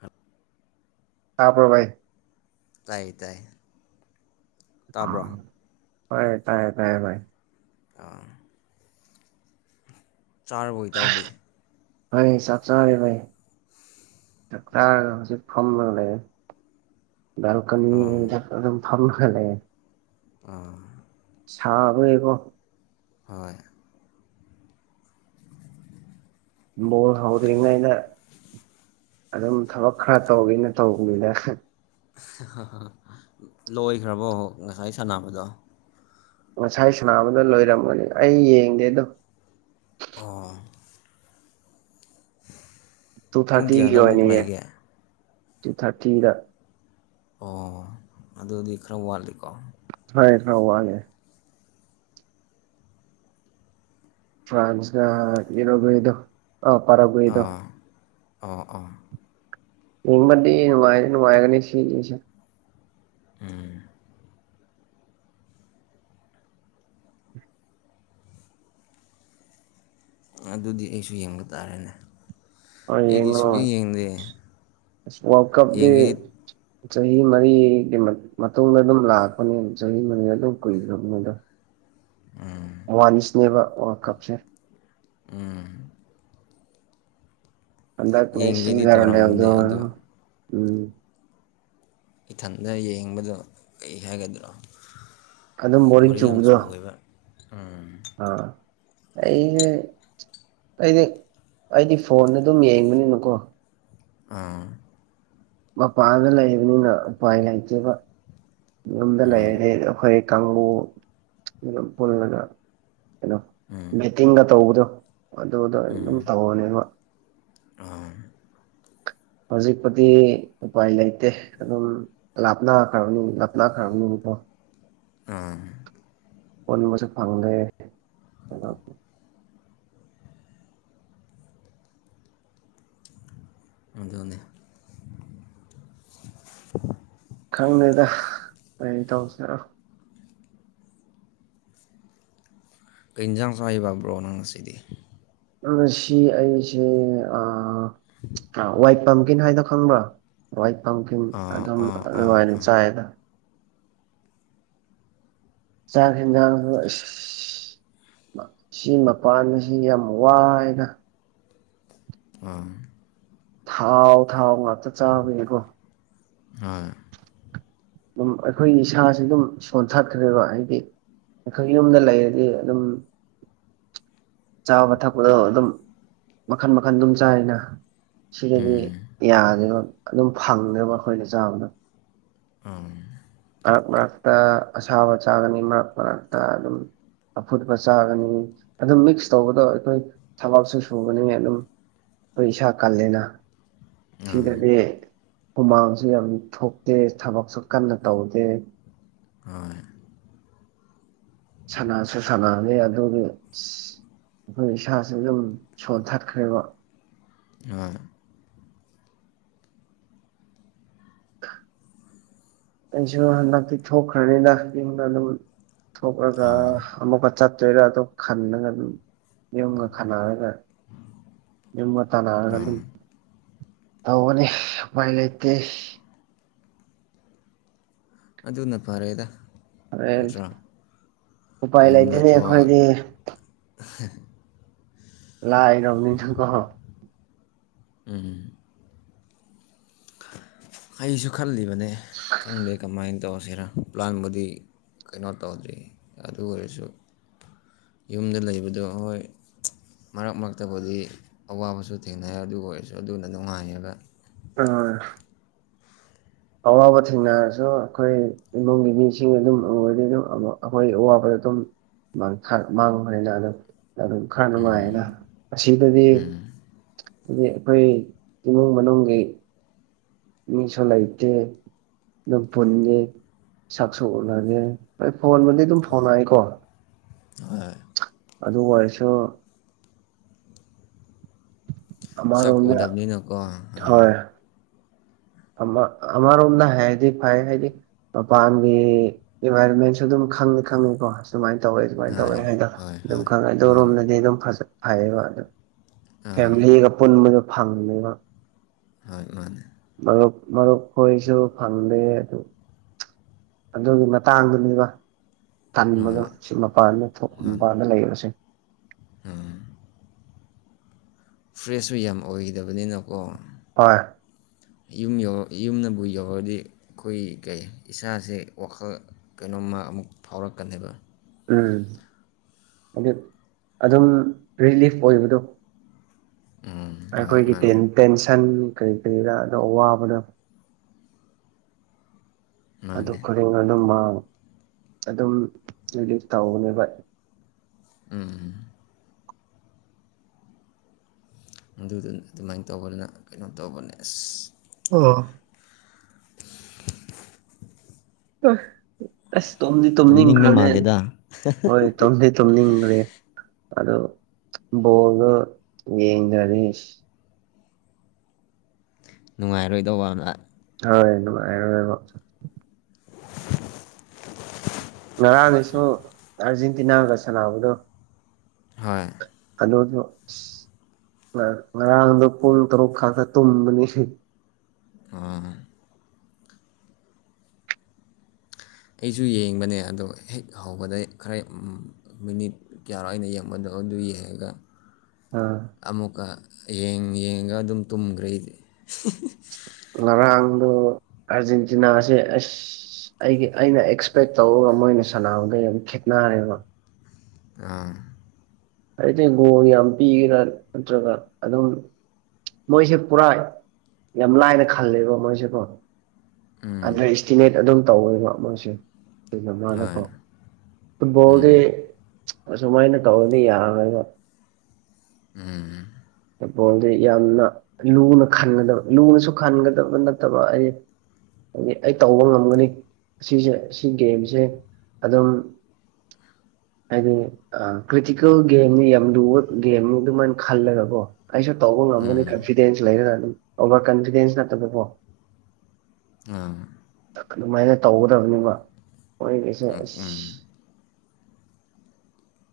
half ꯍꯥꯥꯄ꯭ꯔꯚꯏ ꯇꯥꯏ ꯇꯥꯏ ꯇꯥꯕ꯭ꯔꯣ ꯍꯣꯏ ꯇꯥꯏꯌꯦ ꯇꯥꯏꯌꯦꯥꯏ ꯑꯥ ꯆꯥꯔꯕꯣꯏꯇꯥꯎꯗꯦ ꯐ ꯆꯞ ꯆꯥꯔꯦ ꯥꯏ ꯆꯥ ꯍꯧꯖꯤꯛ ꯐꯝ ꯂꯩꯦ ꯕꯦꯜꯀꯅꯤꯝ ꯐꯝ ꯂꯍ ꯂꯩꯒꯦ ꯑꯥ ꯁꯥꯕꯌꯦꯀꯣ ꯍꯣꯏ ꯃꯣꯜ ꯍꯧꯗ꯭ꯔꯤꯉꯩ ꯑꯩꯅ ꯑꯗꯨꯝ ꯊꯕꯛ ꯈꯔ ꯇꯧꯒꯦꯅ ꯇꯧꯕꯗꯨꯗꯁ ꯂꯣꯏꯈ꯭ꯔꯕꯣ ꯉꯁꯥꯏ ꯁꯥꯟꯅꯕꯗꯣ ꯉꯁꯥꯏ ꯁꯅꯕꯗꯣ ꯂꯣꯏꯔꯝꯒꯅꯤ ꯑꯩ ꯌꯦꯡꯗꯦꯗꯣ ꯑꯣ ꯇꯨ ꯄꯨꯡ ꯊꯥꯔꯇꯤꯒꯤ ꯀꯌꯥꯗ ꯑꯃꯨꯛ ꯑꯣꯏꯅꯌꯦ ꯂꯩꯒꯦ ꯇꯨ ꯊꯥꯔꯇꯤꯗ ꯑꯣ ꯑꯗꯨꯗꯤ ꯈꯔ ꯋꯥꯠꯂꯤꯀꯣ ꯐꯣꯏ ꯊꯥꯎ ꯋꯥꯦ ꯐ꯭ꯔꯥꯟꯁ ꯉ ꯌꯅꯣꯕꯨꯗꯣ ꯑ ꯄꯔꯥꯕ ꯑꯣꯏꯗꯣ ꯑꯣ ꯑꯥ ꯏꯃꯗꯤ ꯋꯥꯒꯅꯦ ꯁꯤꯁ ꯎꯝ ꯑꯗꯨꯗꯤ ꯑꯩꯁꯨ ꯌꯦꯡꯕ ꯇꯥꯔꯦꯅꯦ ꯑ ꯑꯩꯗꯤ ꯌꯦꯡꯅꯣ ꯁꯨꯛꯌꯦꯡ ꯌꯦꯡꯗꯦ ꯋꯥꯔꯜ ꯀꯞꯗꯤ ꯌꯦꯡꯒꯦꯗꯤ ꯆꯍꯤ ꯃꯔꯤꯒꯤ ꯃꯇꯨꯡꯗ ꯑꯗꯨꯝ ꯂꯥꯛꯄꯅꯤ ꯆꯍꯤ ꯃꯔꯤꯗ ꯑꯗꯨꯝ ꯀꯨꯏꯈ꯭ꯔꯕꯅꯦ ꯑꯗꯣ ꯋꯥꯅꯤꯁꯅꯦꯕ ꯋꯥꯔꯜ ꯀꯞꯁꯦ ꯎꯝ ꯑꯗ ꯀ꯭ꯂꯦꯁꯟ ꯌꯦꯡꯒꯦꯗꯤ ꯀꯔꯗ ꯇꯧꯔꯝꯕꯅꯦ ꯑꯗꯨ ꯎꯝ ꯏꯊꯟꯗ ꯌꯦꯡꯕꯗꯣ ꯀꯔꯤ ꯍꯥꯏꯒꯗ꯭ꯔꯣ ꯑꯗꯨꯝ ꯕꯣꯔꯤꯡ ꯌꯥꯝ ꯆꯨ ꯆꯨꯕꯗꯣ ꯑꯣꯏꯕ ꯎꯝ ꯑꯥ ꯑꯩꯁꯦ ꯑꯩꯗꯤ ꯑꯩꯗꯤ ꯐꯣꯟꯗ ꯑꯗꯨꯝ ꯌꯦꯡꯕꯅꯤꯅꯀꯣ ꯑꯥ ꯃꯄꯥꯗ ꯂꯩꯕꯅꯤꯅ ꯎꯄꯥꯏ ꯂꯩꯇꯕ ꯌꯨꯝꯗ ꯂꯩꯔꯗꯤ ꯑꯩꯈꯣꯏ ꯀꯥꯡꯕꯨ ꯑꯗꯨ ꯄꯨꯜꯂꯒ ꯀꯩꯅꯣ ꯃꯦꯠꯇꯤꯡꯒ ꯇꯧꯕꯗꯣ ꯑꯗꯨꯗꯣ ꯑꯩ ꯑꯗꯨꯝ ꯇꯧꯅꯦꯕ ꯍꯧꯖꯤꯛꯄꯨꯗꯤ ꯎꯄꯥꯏ ꯂꯩꯇꯦ ꯑꯗꯨꯝ ꯂꯥꯞꯅꯥ ꯈ꯭ꯔꯅ ꯂꯥꯞꯅꯥ ꯈ꯭ꯔꯅ ꯑ ꯑ ꯄꯨꯟꯕꯁꯨ ꯐꯪꯗꯦ ꯑꯣꯗ ꯑꯣꯏꯗꯤ [unintelligible] ꯈꯪꯗꯦꯗ ꯀꯔꯤ ꯇꯧꯁꯤꯔꯣ ꯏꯟꯖꯥꯡ ꯁꯩꯕꯕ꯭ꯔꯣ ꯅꯪ ꯉꯁꯤꯗꯤ ꯁꯤ ꯑꯩꯁꯦꯏ ꯋꯥ ꯄꯝꯀꯤꯟ ꯍꯥꯏꯗꯣ ꯈꯪꯕ꯭ꯔꯥ ꯋꯥꯏꯠ ꯄꯝꯀꯤꯟ ꯑꯥ ꯑꯗꯨꯝ ꯑꯥ ꯑꯥ ꯑꯗꯨꯅꯨꯡꯉꯥꯏꯅ ꯑꯥ ꯆꯥꯏꯗ ꯆ ꯁꯤ ꯃꯄꯥꯟ ꯑꯁꯤ ꯌꯥꯝ ꯋꯥꯏꯅ ꯑꯥ ꯊꯥꯎ ꯊꯥꯎ ꯉꯥꯛꯇ ꯆꯥꯕꯅꯦꯀꯣ ꯑꯣꯏ ꯑꯗꯨꯝ ꯑꯩꯈꯣꯏꯒꯤ ꯏꯁꯁꯤ ꯑꯗꯨꯝ ꯁꯣꯟꯊꯠꯈ꯭ꯔꯦꯕ ꯍꯥꯏꯗꯤ ꯑꯩꯈꯣꯏ ꯌꯨꯝꯗ ꯂꯩꯔꯗꯤ ꯑꯗꯨꯝ ꯆꯥꯕ ꯊꯛꯄꯗꯣ ꯑꯗꯨꯝ ꯃꯈꯟ ꯃꯈꯟ ꯑꯗꯨꯝ ꯆꯥꯅ ꯁꯤꯗꯗꯤ ꯌꯥꯒꯦꯕ ꯑꯗꯨꯝ ꯐꯪꯉꯦꯕ ꯑꯩꯈꯣꯏꯅ ꯆꯥꯕꯗ ꯑ ꯃꯔꯛ ꯃꯔꯛꯇ ꯑꯁꯥꯕ ꯆꯥꯕꯅꯤ ꯃꯔꯛ ꯃꯔꯛꯇ ꯑꯗꯨꯝ ꯑꯐꯨꯠꯄ ꯆꯥꯒꯅꯤ ꯑꯗꯨꯝ ꯃꯤꯛꯁ ꯇꯧꯕꯗꯣ ꯑꯩꯈꯣꯏ ꯊꯕꯞꯁꯨ ꯁꯨꯒꯅꯤ ꯑꯗꯨꯝ ꯄꯩꯁꯥ ꯀꯂꯅꯥ ꯁꯤꯗꯗꯤ ꯍꯨꯃꯥꯡꯁꯨ ꯌꯥꯝ ꯊꯣꯛꯇꯦ ꯊꯕꯛ ꯑꯁꯨꯛ ꯀꯟꯅ ꯇꯧꯗꯦ ꯑꯣꯏ ꯁꯅꯁꯨ ꯁꯥꯟꯅꯒꯦ ꯑꯗꯨꯒꯤ ꯑ ꯑꯩꯈꯣꯏ ꯏꯁꯥꯥꯁꯦ ꯑꯗꯨꯝ ꯁꯣꯟꯊꯠꯈ꯭ꯔꯦꯕ ꯍꯣꯏ ꯀꯩꯁꯨ ꯍꯟꯗꯛꯇꯤ ꯊꯣꯛꯈ꯭ꯔꯅꯤꯅ ꯑꯩꯉꯅ ꯑꯗꯨꯝ ꯊꯣꯛꯂꯒ ꯑꯥ ꯑꯃꯨꯛꯀ ꯆꯠꯇꯣꯏꯒ ꯑꯗꯨ ꯈꯟꯅꯂꯒ ꯑꯗꯨꯝ ꯌꯨꯝꯒ ꯈꯟꯅꯔꯒ ꯌꯨꯝꯒ ꯇꯥꯟꯅꯔꯒ ꯑꯗꯨꯝ ꯇꯅꯤ ꯃꯥꯏ ꯂꯩꯇ ꯑꯗꯨꯅ ꯐꯔꯦꯗ ꯅꯠꯇ꯭ꯔꯣ ꯎꯄꯥꯏ ꯌꯨꯝꯗ ꯂꯩꯇꯅꯤ ꯊꯣꯛꯑ ꯑꯩꯈꯣꯏꯗꯤ [unintelligible] ꯂꯥꯏ ꯔꯝꯅꯤꯁꯨ ꯀꯍ ꯎꯝ ꯑꯩꯁꯨ ꯈꯜꯂꯤꯕꯅꯦ ꯈꯪꯗꯦ ꯀꯃꯥꯏꯅ ꯇꯧꯔ ꯅ ꯄ꯭ꯂꯥꯟꯕꯨꯗꯤ ꯀꯩꯅꯣ ꯇꯧꯗ꯭ꯔꯤ ꯑꯗꯨ ꯑꯣꯏꯔꯁꯨ ꯌꯨꯝꯗ ꯂꯩꯕꯗꯣ ꯍꯣꯏ ꯃꯔꯛ ꯃꯔꯛꯇꯕꯨꯗꯤ ꯑꯋꯥꯕꯁꯨ ꯊꯦꯡꯅꯩ ꯑꯗꯨꯒ ꯑꯣꯏꯔꯁꯨ ꯑꯗꯨꯅ ꯅꯨꯡꯉꯥꯏꯌꯦꯕ ꯑ [unintelligible] ꯑꯋꯥꯕ ꯊꯦꯡꯅꯔꯁꯨ ꯑꯩꯈꯣꯏ ꯏꯃꯨꯡꯒꯤ ꯃꯤꯁꯤꯡ ꯑꯗꯨꯝ ꯑꯩꯔꯗꯤ ꯑꯗꯨꯝ ꯑꯩꯈꯣꯏ ꯑꯋꯥꯕꯗ ꯑꯗꯨꯝ ꯃꯥꯡ ꯊꯔ ꯃꯥꯡ ꯍꯅꯤꯅ ꯑꯗꯨ ꯑꯗꯨ ꯈꯔ ꯅꯨꯡꯉꯥꯏꯌꯦꯅ ꯑꯁꯤꯗꯗꯤ ꯑꯗꯨꯗꯤ ꯑꯩꯈꯣꯏ ꯏꯃꯨꯡ ꯃꯅꯨꯡꯒꯤ [unintelligible] ꯃꯤꯁꯨ ꯂꯩꯇꯦ ꯑꯗꯨꯝ ꯄꯨꯟꯉ ꯁꯛꯁꯨ ꯎꯂꯒꯦ ꯑꯩꯣꯏ ꯐꯣꯟꯕꯗꯤ ꯑꯗꯨꯝ ꯐꯣꯟꯉꯏꯀꯣ ꯍꯣꯏ ꯑꯗꯨ ꯑꯣꯏꯔꯁꯨ ꯁꯛ ꯑꯃꯔꯣꯝꯗ ꯎꯗꯕꯅꯤꯅꯀꯣ ꯑꯥ ꯑꯔꯣꯝꯅ ꯍꯥꯏꯗꯤ ꯐ ꯍꯥꯏꯗꯤ ꯃꯄꯥꯟꯒꯤ ꯏꯟꯚꯥꯏꯔꯣꯟꯃꯦꯟꯁꯨ ꯑꯗꯨꯝ ꯈꯪꯉꯤ ꯈꯪꯉꯤ ꯀꯣ ꯁꯨꯃꯥꯏꯅ ꯇꯧꯋꯤ ꯁꯃꯥꯏꯅ ꯇꯧꯋꯦ ꯍꯣꯏ ꯍꯥꯏꯗꯅ ꯍꯣꯏ ꯑꯗꯨꯝ ꯍꯣꯏ ꯈꯪꯉꯦ ꯑꯗꯣ ꯃꯥꯅꯦ ꯔꯣꯝꯗꯗꯤ ꯑꯗꯨꯝ ꯐꯩꯌꯦꯕ ꯑꯗꯨ ꯑꯥ ꯐꯦꯃꯤꯂꯤꯒ ꯄꯨꯟꯕꯗ ꯐꯪꯅꯕ ꯍꯣꯏ ꯃꯥꯅꯦ ꯃꯔꯨꯞ ꯃꯔꯨꯞ ꯀꯁꯨ ꯐꯥꯟꯗꯦ ꯑꯗꯨ ꯑꯗꯨꯒꯤ ꯃꯇꯥꯡꯗꯨꯅꯦꯕ ꯊꯥꯅꯤꯡꯕꯗꯣ ꯍꯣꯏ ꯁꯤ ꯃꯄꯥꯟꯗ ꯊꯣꯛ ꯃꯄꯥꯟꯗ ꯂꯩꯔꯁꯦ ꯎꯝ ꯐ꯭ꯔꯦꯁꯁꯨ ꯌꯥꯝ ꯑꯣꯏꯗꯕꯅꯤꯅꯀꯣ ꯍꯣꯏ ꯌꯨꯝ ꯌ ꯌꯨꯝꯅꯕꯨ ꯌꯧꯔꯗꯤ ꯑꯩꯈꯣꯏ ꯀꯩ ꯏꯁꯥꯁꯦ ꯋꯥꯈꯜ ꯀꯩꯅꯣꯝꯃ ꯑꯃ ꯑꯃꯨꯛ ꯐꯥꯎꯔꯛꯀꯅꯦꯕ ꯎꯝ ꯑꯗꯨ ꯑꯗꯨꯝ ꯔꯤꯂꯤꯐ ꯑꯣꯏꯕꯗꯣ ꯎꯝ ꯍꯣꯏ ꯑꯩꯈꯣꯏꯒꯤ ꯃꯥꯅꯦ ꯇꯦꯟꯁꯟ ꯀꯔꯤ ꯀꯔꯤꯗꯥ ꯑꯗꯣ ꯑꯋꯥꯕꯗꯣ [unintelligible] ꯑꯗꯨ ꯃꯥꯅꯦ ꯈꯨꯗꯤꯡ ꯑꯗꯨꯝ ꯑꯗꯨꯝ ꯍꯥꯏꯗꯤ ꯇꯧꯅꯦꯕ ꯑꯗꯨꯗꯨ ꯑꯗꯨꯃꯥꯏꯅ ꯇꯧꯕꯅꯤꯅ ꯀꯩꯅꯣ ꯇꯧꯕꯅꯦ ꯑꯁ ꯑꯥ ꯑꯁ ꯇꯣꯝꯗꯤ ꯇꯨꯝꯅꯤꯡꯕ ꯇꯨꯝꯅꯤꯡꯈ꯭ꯔꯅꯦ ꯃꯥꯜꯂꯦꯗ ꯍꯣꯏ ꯇꯣꯝꯗꯤ ꯇꯨꯝꯅꯤꯡ ꯑꯗꯨ ꯕꯣꯜꯗꯣ ꯌꯦꯡꯅꯔꯤ ꯅꯨꯡꯉꯥꯏꯔꯣꯏꯗꯧꯕ ꯑꯃ ꯔ ꯉꯔꯥꯡꯒꯤꯁꯨ ꯑꯥꯔꯖꯦꯟꯇꯤꯅꯥꯒ ꯁꯥꯟꯅꯕꯗꯣ ꯍꯣꯏ ꯍꯂꯣꯗꯣ ꯉꯔꯥꯡꯗꯣ ꯄꯨꯡ ꯇꯔꯨꯛ ꯈꯛꯇ ꯇꯨꯝꯕꯅꯤ ꯑꯩꯁꯨ ꯌꯦꯡꯕꯅꯦ ꯑꯗꯣ ꯍꯦꯛ ꯍꯧꯕꯗ ꯈꯔ ꯃꯤꯅꯤꯠ ꯀꯌꯥꯔꯣ ꯑꯩꯅ ꯌꯦꯡꯕꯗꯣ ꯑꯗꯨꯗꯨꯏ ꯍꯥꯏꯒ ꯑꯥ ꯑꯃꯨꯛꯀ ꯌꯦ ꯌꯦꯡꯉꯒ ꯑꯗꯨꯝ ꯇꯨꯝꯈ꯭ꯔꯦꯗꯤ ꯉꯔꯥꯡꯗ ꯑꯥꯔꯖꯦꯟꯇꯤꯅꯥꯁꯦ ꯑꯁ ꯑꯩꯒꯤ ꯑꯩꯅ ꯑꯦꯛꯁꯄꯦꯛ ꯇꯧꯔꯒ ꯃꯣꯏꯅ ꯁꯥꯟꯅꯕꯒ ꯌꯥꯝ ꯈꯦꯠꯅꯔꯦꯕ ꯑ ꯍꯥꯏꯗꯤ ꯒꯣꯜ ꯌꯥꯝ ꯄꯤꯒ꯭ꯔꯥꯔ ꯅꯠꯇ꯭ꯔꯒꯥ ꯑꯗꯨꯝ ꯃꯣꯏꯁꯦ ꯄꯨꯔꯥ ꯌꯥꯝ ꯂꯥꯏꯅ ꯈꯜꯂꯦꯕ ꯃꯣꯏꯁꯦꯀꯣ ꯑꯟꯗꯔ ꯏꯁꯁꯇꯤꯃꯦꯠ ꯑꯗꯨꯝ ꯇꯧꯋꯦꯕ ꯃꯥꯁꯦ ꯁꯤꯅ ꯃꯥꯅꯀꯣ ꯐꯨꯠꯕꯣꯜꯗꯤꯦ ꯁꯃꯥꯏꯅ ꯀ [inaudible] ꯐꯨꯠꯕꯣꯜꯗꯤ ꯌꯥꯝꯅ ꯂꯨꯅ ꯈꯟꯒꯗꯕ ꯂꯨꯅꯁꯨ ꯈꯟꯒꯗꯕ ꯅꯠꯇꯕ ꯑꯩ ꯍꯥꯏꯗꯤ ꯑꯩ ꯇꯧꯕ ꯉꯝꯒꯅꯤ ꯑꯁꯤꯁꯦ ꯁꯤ ꯒꯦꯝꯁꯦ ꯑꯗꯨꯝ ꯍꯥꯏꯗꯤ ꯀ꯭ꯔꯤꯇꯤꯀꯦꯜ ꯒꯦꯝꯅꯤ ꯌꯥꯝ ꯂꯨꯕ ꯒꯦꯝꯅꯤ ꯑꯗꯨꯃꯥꯏꯅ ꯈꯜꯂꯒꯀꯣ ꯑꯩꯁꯨ ꯇꯧꯕ ꯉꯝꯒꯅꯤ ꯀꯟꯐꯤꯗꯦꯟꯁ ꯂꯩꯔꯅ ꯑꯗꯨꯝ ꯑꯣꯚꯔ ꯀꯟꯐꯤꯗꯦꯟꯁ ꯅꯠꯇꯕꯀꯣ ꯑ ꯑꯗꯨꯃꯥꯏꯅ ꯇꯧꯒꯗꯕꯅꯤꯕ ꯃꯣꯏꯒꯤꯩꯁꯦ ꯑꯁ ꯎꯝ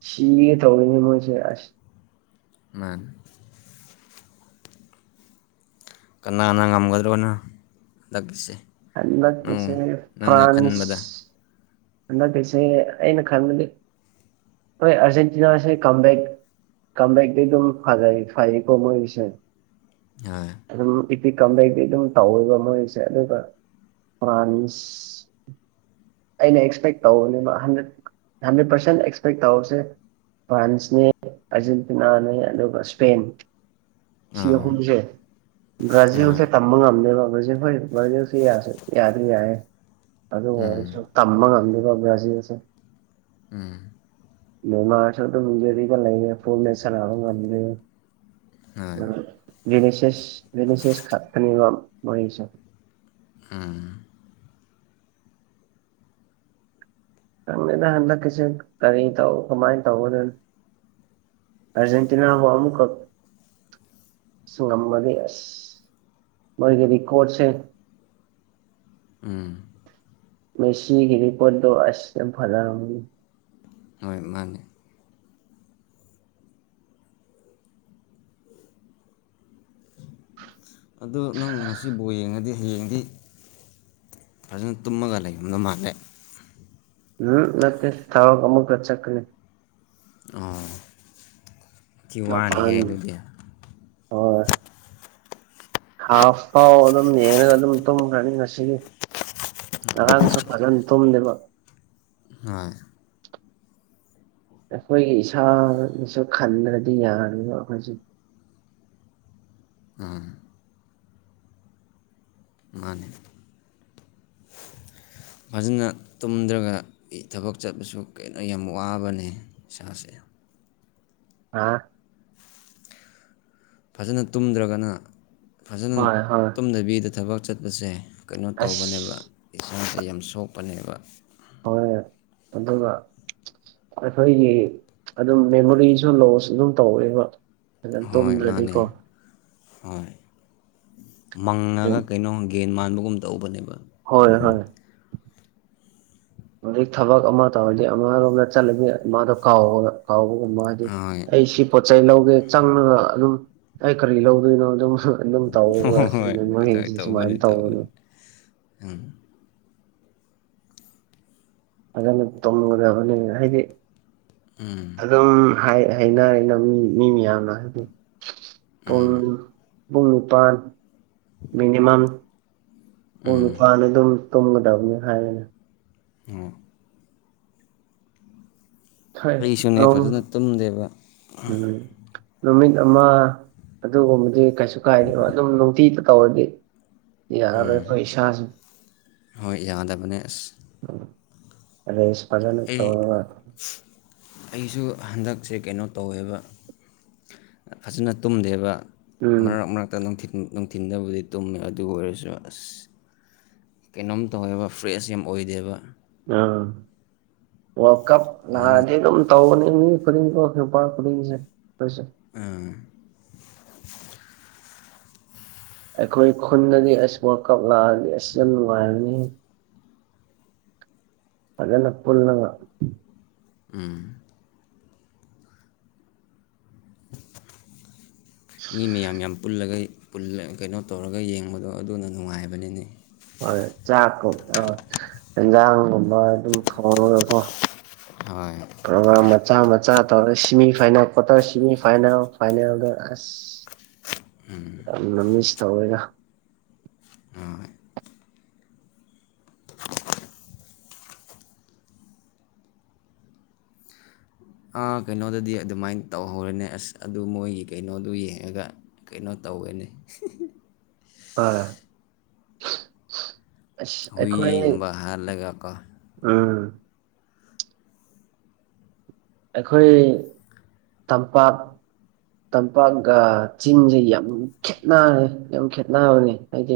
ꯁꯤꯒ ꯇꯧꯔꯤꯅꯦ ꯃꯣꯏꯁꯦ ꯑꯁ ꯃꯥꯅꯦ ꯀꯅꯥ ꯀꯟꯅ ꯉꯝꯒꯗ꯭ꯔꯣꯅ ꯍꯟꯗꯛꯀꯤꯁꯦ ꯑꯧ ꯍꯟꯂꯀꯤꯁꯦ ꯅꯪꯅ ꯐ꯭ꯔꯥꯟꯁ ꯈꯟꯕꯗ ꯑꯁꯦ ꯑꯩꯅ ꯈꯔ ꯑꯔꯖꯦꯟꯇꯤꯅꯥꯁ ꯀꯝꯕꯦꯛꯦꯛ ꯀꯝꯕꯦꯛꯗꯤ ꯑꯗꯨꯝ ꯐꯖꯩ ꯐꯥꯏꯩ ꯀꯃ ꯑꯣꯏꯁ ꯍꯣꯏ ꯏꯄꯤꯤ ꯀꯝꯗꯩꯗꯤ ꯑꯗꯨꯝ ꯇꯧꯋꯦꯕ ꯃꯣꯏꯁꯦ ꯑꯗꯨꯒ ꯐ꯭ꯔꯥꯟꯁ ꯑꯩꯅ ꯑꯦꯛꯁꯄꯦꯛ ꯇꯧꯅꯦꯕ ꯍꯟꯗ꯭ꯔꯦꯠ ꯍꯟꯗ꯭ꯔꯦꯠ ꯄꯥꯔꯁꯦꯟ ꯑꯦꯛꯁꯄꯦꯛ ꯇꯧꯁꯦ ꯐ꯭ꯔꯥꯟꯁꯅꯦ ꯑꯔꯖꯦꯟꯇꯤꯅꯥꯅꯦ ꯑꯗꯨꯒ ꯁꯄꯦꯟ ꯑꯥ ꯁꯤꯁꯤꯡꯈꯨꯝꯁꯦ ꯕ꯭ꯔꯥꯖꯤꯜꯁꯦ ꯇꯝꯕ ꯉꯝꯅꯦꯕ ꯕ꯭ꯔꯥꯖꯤꯜ ꯍꯣꯏ ꯕ꯭ꯔꯥꯖꯤꯜꯁꯦ ꯌꯥꯗ꯭ꯔ ꯌꯥꯔꯦ ꯑ ꯍꯁꯨ ꯇꯃ ꯉꯜꯂꯤꯕꯕꯌꯥꯁꯤꯗꯁꯦ ꯃꯃꯁꯨꯗꯗꯤꯒ ꯂꯩꯒꯦ ꯐꯨꯟꯅ ꯁꯔꯕ ꯍꯣꯏ ꯉꯦ ꯅꯤꯁꯤꯁ ꯅꯤꯁꯤꯁ ꯈ ꯈꯅꯤ ꯋꯥ ꯃꯁ ꯑ ꯃꯦꯗ ꯍꯟꯗꯛ ꯀꯁꯦ ꯀꯔꯤ ꯇꯧ ꯀꯃꯥꯏꯅ ꯇꯧꯕ ꯅ ꯑꯔꯖꯦꯟꯇꯤꯅꯥ ꯍ ꯑꯃꯨꯛꯀ ꯁ ꯉꯝꯕꯒꯤ ꯑꯁ ꯃ ꯀꯗꯤ ꯀꯣꯠꯁꯦ ꯎꯝ ꯃꯦꯁꯤ ꯍꯔꯔꯤꯄꯗ ꯑꯁꯇꯦ ꯐꯂ ꯔꯒꯒꯤ ꯍꯣꯏ ꯃꯥꯅꯦ ꯑꯗꯨꯗ ꯅꯪ ꯉꯁꯤꯕꯨꯥꯎ ꯌꯦꯡꯉꯗꯤ ꯍꯌꯦꯡꯗꯤ ꯐꯖꯅ ꯇꯨꯝꯃꯒ ꯂꯩꯔꯝꯗ ꯃꯥꯜꯂꯦ ꯎꯝ ꯅ ꯊꯥꯎ ꯑꯃꯨꯛ ꯆꯀꯅꯦ ꯀꯤ ꯋꯥꯅꯤꯍꯦ ꯑꯗꯨꯗꯤ ꯑꯣ ꯍꯥꯥꯥꯁ ꯐꯥꯎ ꯑꯣꯗꯝ ꯅꯅꯒꯗꯝ ꯇꯨꯨꯝ ꯔꯅꯤ ꯅꯁꯤꯔꯤ ꯑꯔꯥꯡꯁꯨ ꯐꯖꯅ ꯇꯨꯝꯗꯦꯕ ꯍꯣꯏ ꯑꯩꯈꯣꯏꯒꯤ ꯏꯁꯥꯅꯁꯨ ꯈꯟꯗ꯭ꯔꯗꯤ ꯌꯥꯔꯤꯅ ꯑꯩꯈꯣꯏꯁꯨ [inaudible] ꯃꯥꯅꯦ ꯐꯖꯅ ꯇꯨꯝꯗ꯭ꯔꯒ ꯊꯕꯛ ꯆꯠꯄꯁꯨ ꯀꯩꯅꯣ ꯌꯥꯝ ꯋꯥꯕꯅꯦ ꯏꯁꯥꯁꯦ ꯍꯥ ꯐꯖꯅ ꯇꯨꯝꯗ꯭ꯔꯒꯅ ꯐꯖꯅ ꯍꯣꯏ ꯍꯣꯏ ꯇꯨꯝꯗꯕꯤꯗ ꯊꯕꯛ ꯆꯠꯄꯁꯦ ꯀꯩꯅꯣ ꯑꯁ ꯇꯧꯕꯅꯦꯕ ꯏꯁꯥꯁꯦ ꯌꯥꯝ ꯁꯣꯛꯄꯅꯦꯕ ꯍꯣꯏ ꯑꯗꯨꯒ ꯑꯩꯈꯣꯏꯒꯤ ꯑꯗꯨꯝ ꯃꯦꯃꯣꯔꯤꯁꯨ ꯂꯣꯁ ꯑꯗꯨꯝ ꯇꯧꯋꯦꯕ ꯐ ꯍꯣꯏ ꯃꯥꯅꯦ ꯇꯣꯗ꯭ꯔꯗꯤꯀꯣ ꯍꯣꯏ ꯃꯪꯉꯒ ꯀꯩꯅꯣ ꯒꯦꯟ ꯃꯥꯟꯕꯒꯨꯝ ꯇꯧꯕꯅꯦꯕ ꯍꯣꯏ ꯍꯣꯏ ꯍꯧꯖꯤꯛ ꯊꯕꯛ ꯑꯃ ꯇꯧꯔꯗꯤ ꯑꯃꯔꯣꯝꯗ ꯆꯠꯂꯒ ꯃꯥꯗꯣ ꯀꯥꯎꯕ ꯀꯥꯎꯕ ꯎꯃ ꯍꯥꯏꯗꯤ ꯍꯣꯏ ꯑꯩ ꯁꯤ ꯄꯣꯠ ꯆꯩꯩ ꯂꯧꯒꯦ ꯆꯪꯉꯒ ꯑꯗꯨꯝ ꯑꯩ ꯀꯔꯤ ꯂꯧꯗꯣꯏꯅꯣ ꯑꯗꯨꯝ ꯑꯗꯨꯝ ꯇꯧꯁ ꯍꯣꯏ ꯍꯣꯏ [inaudible] ꯁꯨꯃꯥꯏꯅ ꯇꯧꯅ ꯑꯝ ꯑꯗꯨꯅ ꯇꯨꯝꯒꯗꯕꯅꯦ ꯍꯥꯏꯗꯤ ꯑꯗꯨꯝ ꯍꯥꯏꯅꯩꯅ ꯃꯤ ꯃꯤ ꯃꯌꯥꯝꯅ ꯄꯨꯟ ꯄꯨꯡ ꯅꯤꯄꯥꯟ ꯃꯤꯅꯤꯃꯝ ꯄꯨꯡ ꯅꯤꯄꯥꯥꯟ ꯑꯗꯨꯝ ꯇꯣꯝꯒꯗꯕꯅꯤ ꯍꯥꯏꯅ ꯑꯝ ꯈꯥꯏ ꯑꯩꯁꯨꯅꯦ ꯐꯖꯅ ꯇꯨꯝꯗꯦꯕ ꯅꯨꯃꯤꯠ ꯑꯃ ꯑꯗꯨꯒꯨꯝꯕꯗꯤ ꯀꯩꯁꯨ ꯀꯥꯏꯗꯕ ꯑꯗꯨꯝ ꯅꯨꯡꯇꯤꯇ ꯇꯧꯔꯗꯤ ꯌꯥ ꯌꯥꯔꯔꯣꯏ ꯄꯩꯁꯥ ꯍꯣꯏ ꯌꯥꯗꯕꯅꯦ ꯑꯁ ꯐꯖꯅ ꯑꯩ ꯇꯧꯔ ꯋꯥ ꯑꯩꯁꯨ ꯍꯟꯗꯛꯁꯦ ꯀꯩꯅꯣ ꯇꯧꯋꯦꯕ ꯐꯖꯅ ꯇꯨꯝꯗꯦꯕ ꯎꯝ ꯃꯔꯛ ꯃꯔꯛꯇ ꯅꯨꯡꯊꯤꯟꯗꯕꯨꯗꯤ ꯇꯨꯝꯃꯦ ꯑꯗꯨ ꯑꯣꯏꯔꯁꯨ ꯑꯁ ꯀꯩꯅꯣꯝ ꯇꯧꯋꯦꯕ ꯐ꯭ꯔꯦꯁ ꯌꯥꯝ ꯑꯣꯏꯗꯦꯕ ꯎꯝ ꯋꯥ ꯀꯞ ꯐꯖꯅ ꯂꯖꯤꯦ [inaudible] ꯑꯗꯨꯝ ꯇꯧꯅꯤ ꯐꯔꯤ [inaudible] ꯈꯦꯄꯥ ꯐꯔꯤꯡꯁꯦ ꯑꯝ ꯑꯩꯈꯣꯏ ꯈꯨꯟꯗꯗꯤ ꯑꯩꯁ ꯋꯥꯔ ꯀꯞ ꯂꯥꯛꯑꯗꯤ ꯑꯁꯤ ꯌꯥꯝ ꯅꯨꯡꯉꯥꯏꯔꯅꯤ ꯄꯖꯅ ꯄꯨꯜꯅꯉ ꯎꯝ ꯃꯤ ꯃꯌꯥꯝ ꯌꯥꯝ ꯄꯨꯜꯂꯒ ꯀꯩꯅꯣ ꯇꯧꯔꯒ ꯌꯦꯡꯕꯗꯣ ꯑꯗꯨꯅ ꯅꯨꯡꯉꯥꯏꯕꯅꯤꯅꯦ ꯍ ꯆꯥꯛꯨꯝ ꯑꯟꯖꯥꯡꯒꯨꯝꯕ ꯑꯗꯨꯝ ꯊꯣꯡꯉꯉꯣ ꯍꯣꯏ ꯄ꯭ꯔꯣꯒꯝ ꯃꯆꯥ ꯃꯆꯥ ꯁꯤꯃꯤ ꯐꯥꯏꯜ ꯀꯠꯇ ꯁꯤꯃꯤ ꯐꯥꯏꯜ ꯐꯥꯏꯅꯦꯜꯗ ꯑꯁ ꯌꯥꯝꯅ ꯃꯤꯁ ꯇꯧꯋꯦꯔ ꯑꯝ ꯑꯥ ꯀꯩꯅꯣꯗꯗꯤ ꯑꯗꯨꯃꯥꯏꯅ ꯇꯧꯍꯧꯔꯅꯦ ꯑꯁ ꯑꯗꯨ ꯃꯣꯏꯒꯤ ꯀꯩꯅꯣꯗꯨ ꯌꯦꯡꯉꯒ ꯀꯩꯅꯣ ꯇꯧꯑꯅꯦ ꯑ ꯑꯁ ꯑꯩꯈꯣꯏ ꯍꯨꯏꯒꯨꯝꯕ ꯍꯥꯠꯂꯒꯀꯣ ꯎꯝ ꯑꯩꯈꯣꯏ ꯇꯝꯄꯥꯛ ꯇꯝꯄꯥꯛꯒ ꯆꯤꯡꯁꯦ ꯌꯥꯝ ꯈꯦꯠꯅꯔꯦ ꯌꯥꯝ ꯈꯦꯠꯅꯕꯅꯤ ꯍꯥꯏꯗꯤ